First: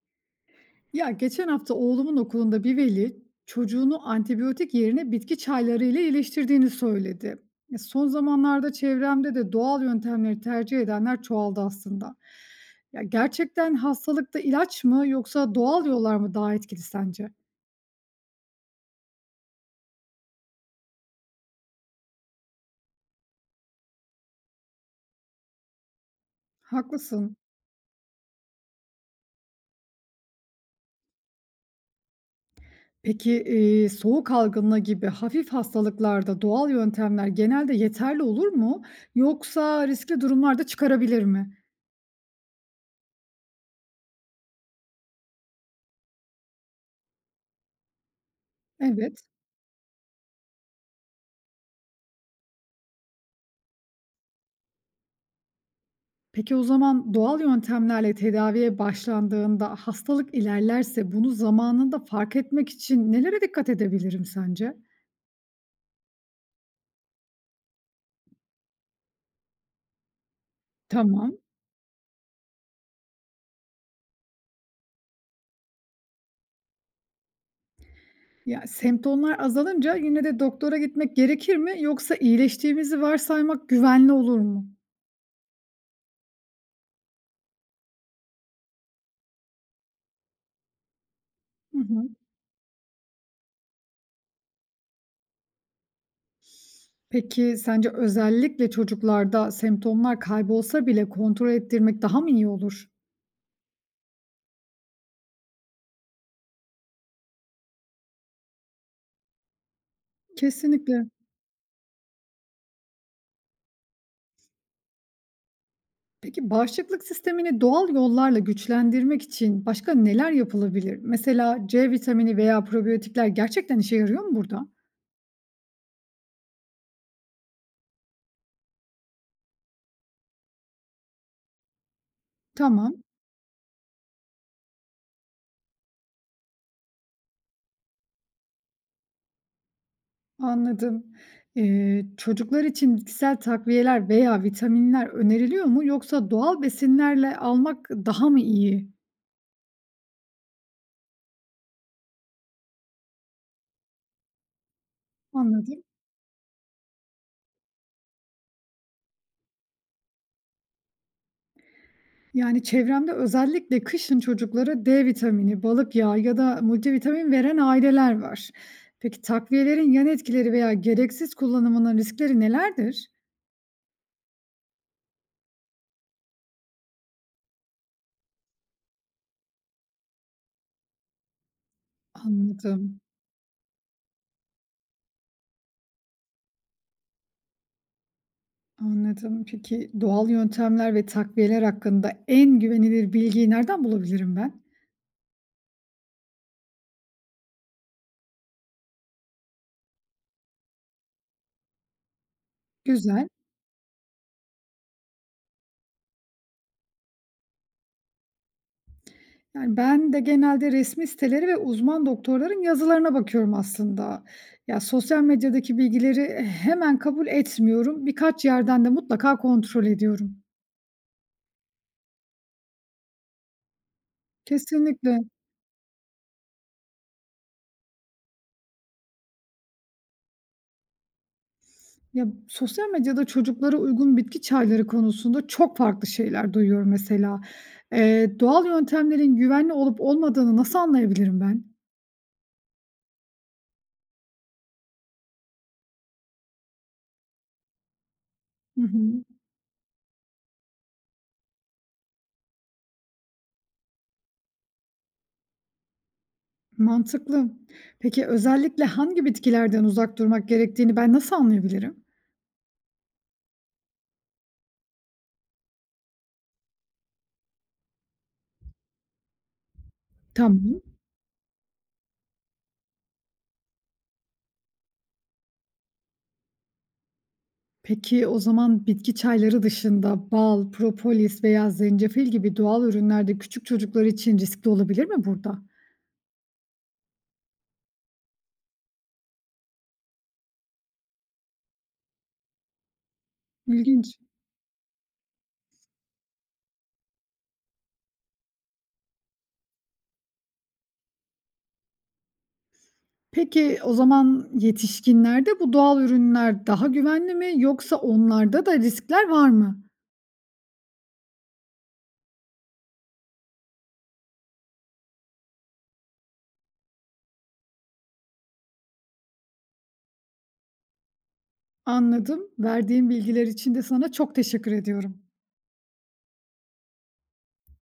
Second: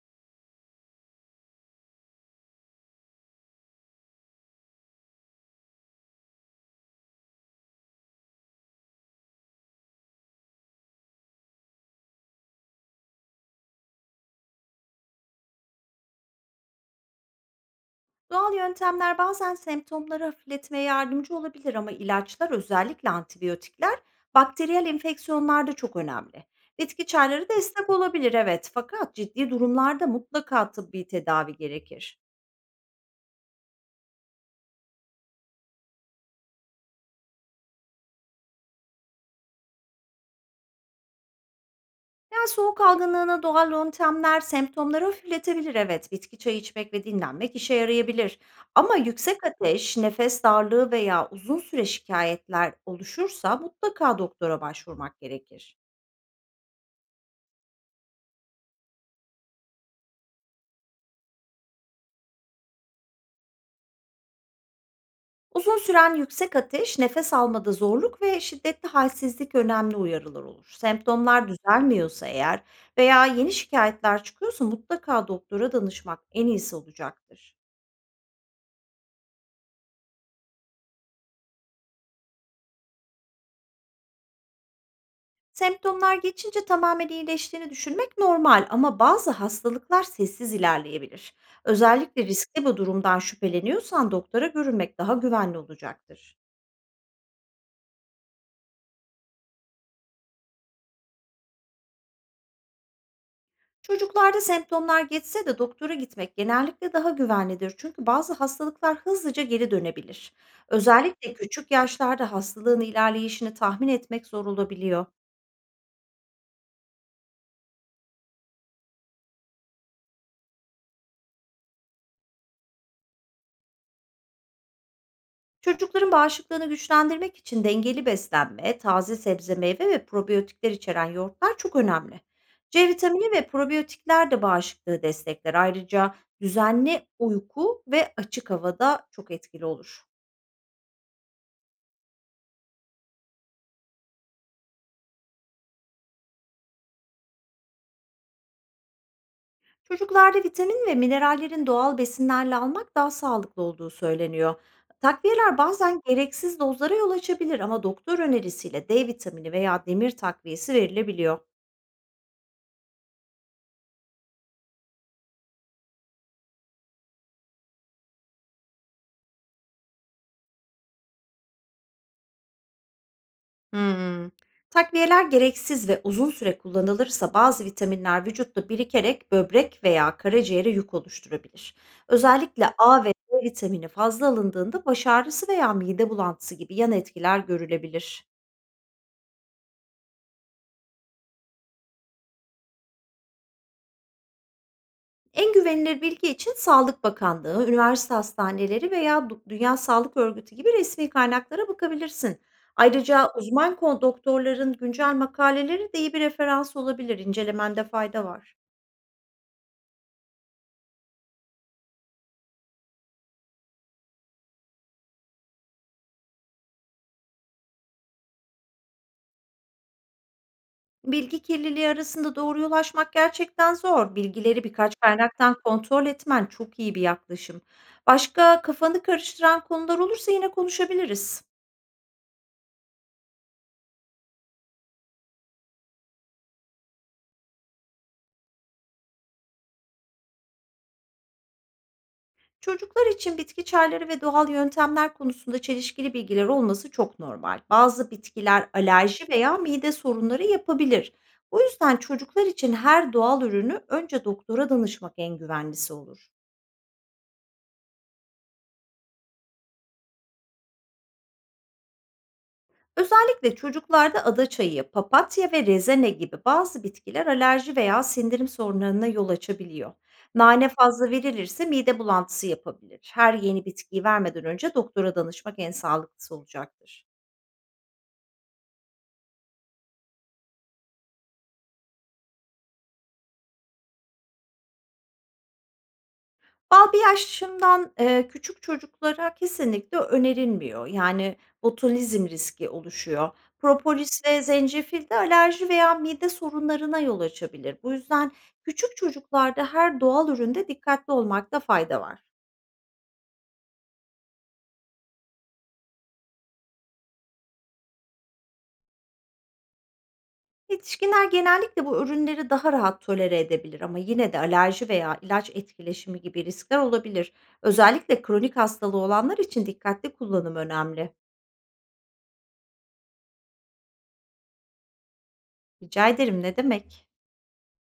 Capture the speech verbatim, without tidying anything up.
Ya geçen hafta oğlumun okulunda bir veli çocuğunu antibiyotik yerine bitki çayları ile iyileştirdiğini söyledi. Ya son zamanlarda çevremde de doğal yöntemleri tercih edenler çoğaldı aslında. Ya gerçekten hastalıkta ilaç mı yoksa doğal yollar mı daha etkili sence? Doğal yöntemler bazen semptomları hafifletmeye yardımcı olabilir ama ilaçlar özellikle antibiyotikler bakteriyel enfeksiyonlarda çok önemli. Bitki Haklısın. çayları destek olabilir evet, fakat ciddi durumlarda mutlaka tıbbi tedavi gerekir. Peki e, soğuk algınlığı gibi hafif hastalıklarda doğal yöntemler genelde yeterli olur mu? Yoksa riskli durumlarda çıkarabilir mi? Yani soğuk algınlığına doğal yöntemler semptomları hafifletebilir, evet, bitki çayı içmek ve dinlenmek işe yarayabilir. Ama Evet. yüksek ateş, nefes darlığı veya uzun süre şikayetler oluşursa mutlaka doktora başvurmak gerekir. Peki o zaman doğal yöntemlerle tedaviye başlandığında hastalık ilerlerse bunu zamanında fark etmek için nelere dikkat edebilirim sence? Uzun süren yüksek ateş, nefes almada zorluk ve şiddetli halsizlik önemli uyarılar olur. Tamam. Semptomlar düzelmiyorsa eğer veya yeni şikayetler çıkıyorsa mutlaka doktora danışmak en iyisi olacaktır. Ya semptomlar azalınca yine de doktora gitmek gerekir mi yoksa iyileştiğimizi varsaymak güvenli olur mu? Semptomlar geçince tamamen iyileştiğini düşünmek normal ama bazı hastalıklar sessiz ilerleyebilir. Hı hı. Özellikle riskli bir durumdan şüpheleniyorsan doktora görünmek daha güvenli olacaktır. Peki sence özellikle çocuklarda semptomlar kaybolsa bile kontrol ettirmek daha mı iyi olur? Çocuklarda semptomlar geçse de doktora gitmek genellikle daha güvenlidir, çünkü bazı hastalıklar hızlıca geri dönebilir. Kesinlikle. Özellikle küçük yaşlarda hastalığın ilerleyişini tahmin etmek zor olabiliyor. Peki bağışıklık sistemini doğal yollarla güçlendirmek için başka neler yapılabilir? Mesela ce vitamini veya probiyotikler gerçekten işe yarıyor mu burada? Çocukların bağışıklığını güçlendirmek için dengeli beslenme, taze sebze, meyve ve probiyotikler içeren yoğurtlar çok önemli. C Tamam, vitamini ve probiyotikler de bağışıklığı destekler. Ayrıca düzenli uyku ve açık havada çok etkili olur. anladım. Ee, çocuklar için bitkisel takviyeler veya vitaminler öneriliyor mu yoksa doğal besinlerle almak daha mı iyi? Çocuklarda vitamin ve minerallerin doğal besinlerle almak daha sağlıklı olduğu söyleniyor. Takviyeler Anladım. bazen gereksiz dozlara yol açabilir ama doktor önerisiyle D vitamini veya demir takviyesi verilebiliyor. Yani çevremde özellikle kışın çocuklara de vitamini, balık yağı ya da multivitamin veren aileler var. Peki takviyelerin yan etkileri veya gereksiz kullanımının riskleri nelerdir? Hmm, Takviyeler gereksiz ve uzun süre kullanılırsa bazı vitaminler vücutta birikerek böbrek veya karaciğere yük oluşturabilir. Özellikle Anladım, A ve D vitamini fazla alındığında baş ağrısı veya mide bulantısı gibi yan etkiler görülebilir. anladım. Peki, doğal yöntemler ve takviyeler hakkında en güvenilir bilgiyi nereden bulabilirim ben? En güvenilir bilgi için Sağlık Bakanlığı, üniversite hastaneleri veya Du- Dünya Sağlık Örgütü gibi resmi kaynaklara bakabilirsin. Güzel. Ayrıca uzman kon- doktorların güncel makaleleri de iyi bir referans olabilir. İncelemende fayda var. Yani ben de genelde resmi siteleri ve uzman doktorların yazılarına bakıyorum aslında. Ya sosyal medyadaki bilgileri hemen kabul etmiyorum. Birkaç yerden de mutlaka kontrol ediyorum. Bilgi kirliliği arasında doğruya ulaşmak gerçekten zor. Bilgileri birkaç Kesinlikle. kaynaktan kontrol etmen çok iyi bir yaklaşım. Başka kafanı karıştıran konular olursa yine konuşabiliriz. Ya sosyal medyada çocuklara uygun bitki çayları konusunda çok farklı şeyler duyuyorum mesela. Eee, doğal yöntemlerin güvenli olup olmadığını nasıl anlayabilirim ben? Çocuklar için bitki çayları ve doğal yöntemler konusunda çelişkili bilgiler olması çok normal. Bazı bitkiler Hı hı. alerji veya mide sorunları yapabilir. O yüzden çocuklar için her doğal ürünü önce doktora danışmak en güvenlisi olur. Mantıklı. Peki özellikle hangi bitkilerden uzak durmak gerektiğini ben nasıl anlayabilirim? Özellikle çocuklarda ada çayı, papatya ve rezene gibi bazı bitkiler alerji veya sindirim sorunlarına yol açabiliyor. Nane Tamam. fazla verilirse mide bulantısı yapabilir. Her yeni bitkiyi vermeden önce doktora danışmak en sağlıklısı olacaktır. Peki o zaman bitki çayları dışında bal, propolis veya zencefil gibi doğal ürünlerde küçük çocuklar için riskli olabilir mi burada? Bal bir yaşından eee, küçük çocuklara kesinlikle önerilmiyor. Yani, botulizm riski oluşuyor. İlginç. Propolis ve zencefil de alerji veya mide sorunlarına yol açabilir. Bu yüzden küçük çocuklarda her doğal üründe dikkatli olmakta fayda var. Peki o zaman yetişkinlerde bu doğal ürünler daha güvenli mi yoksa onlarda da riskler var mı? Yetişkinler genellikle bu ürünleri daha rahat tolere edebilir ama yine de alerji veya ilaç etkileşimi gibi riskler olabilir. Özellikle kronik hastalığı olanlar için dikkatli kullanım önemli. Anladım. Verdiğin bilgiler için de sana çok teşekkür ediyorum. Rica ederim, ne demek.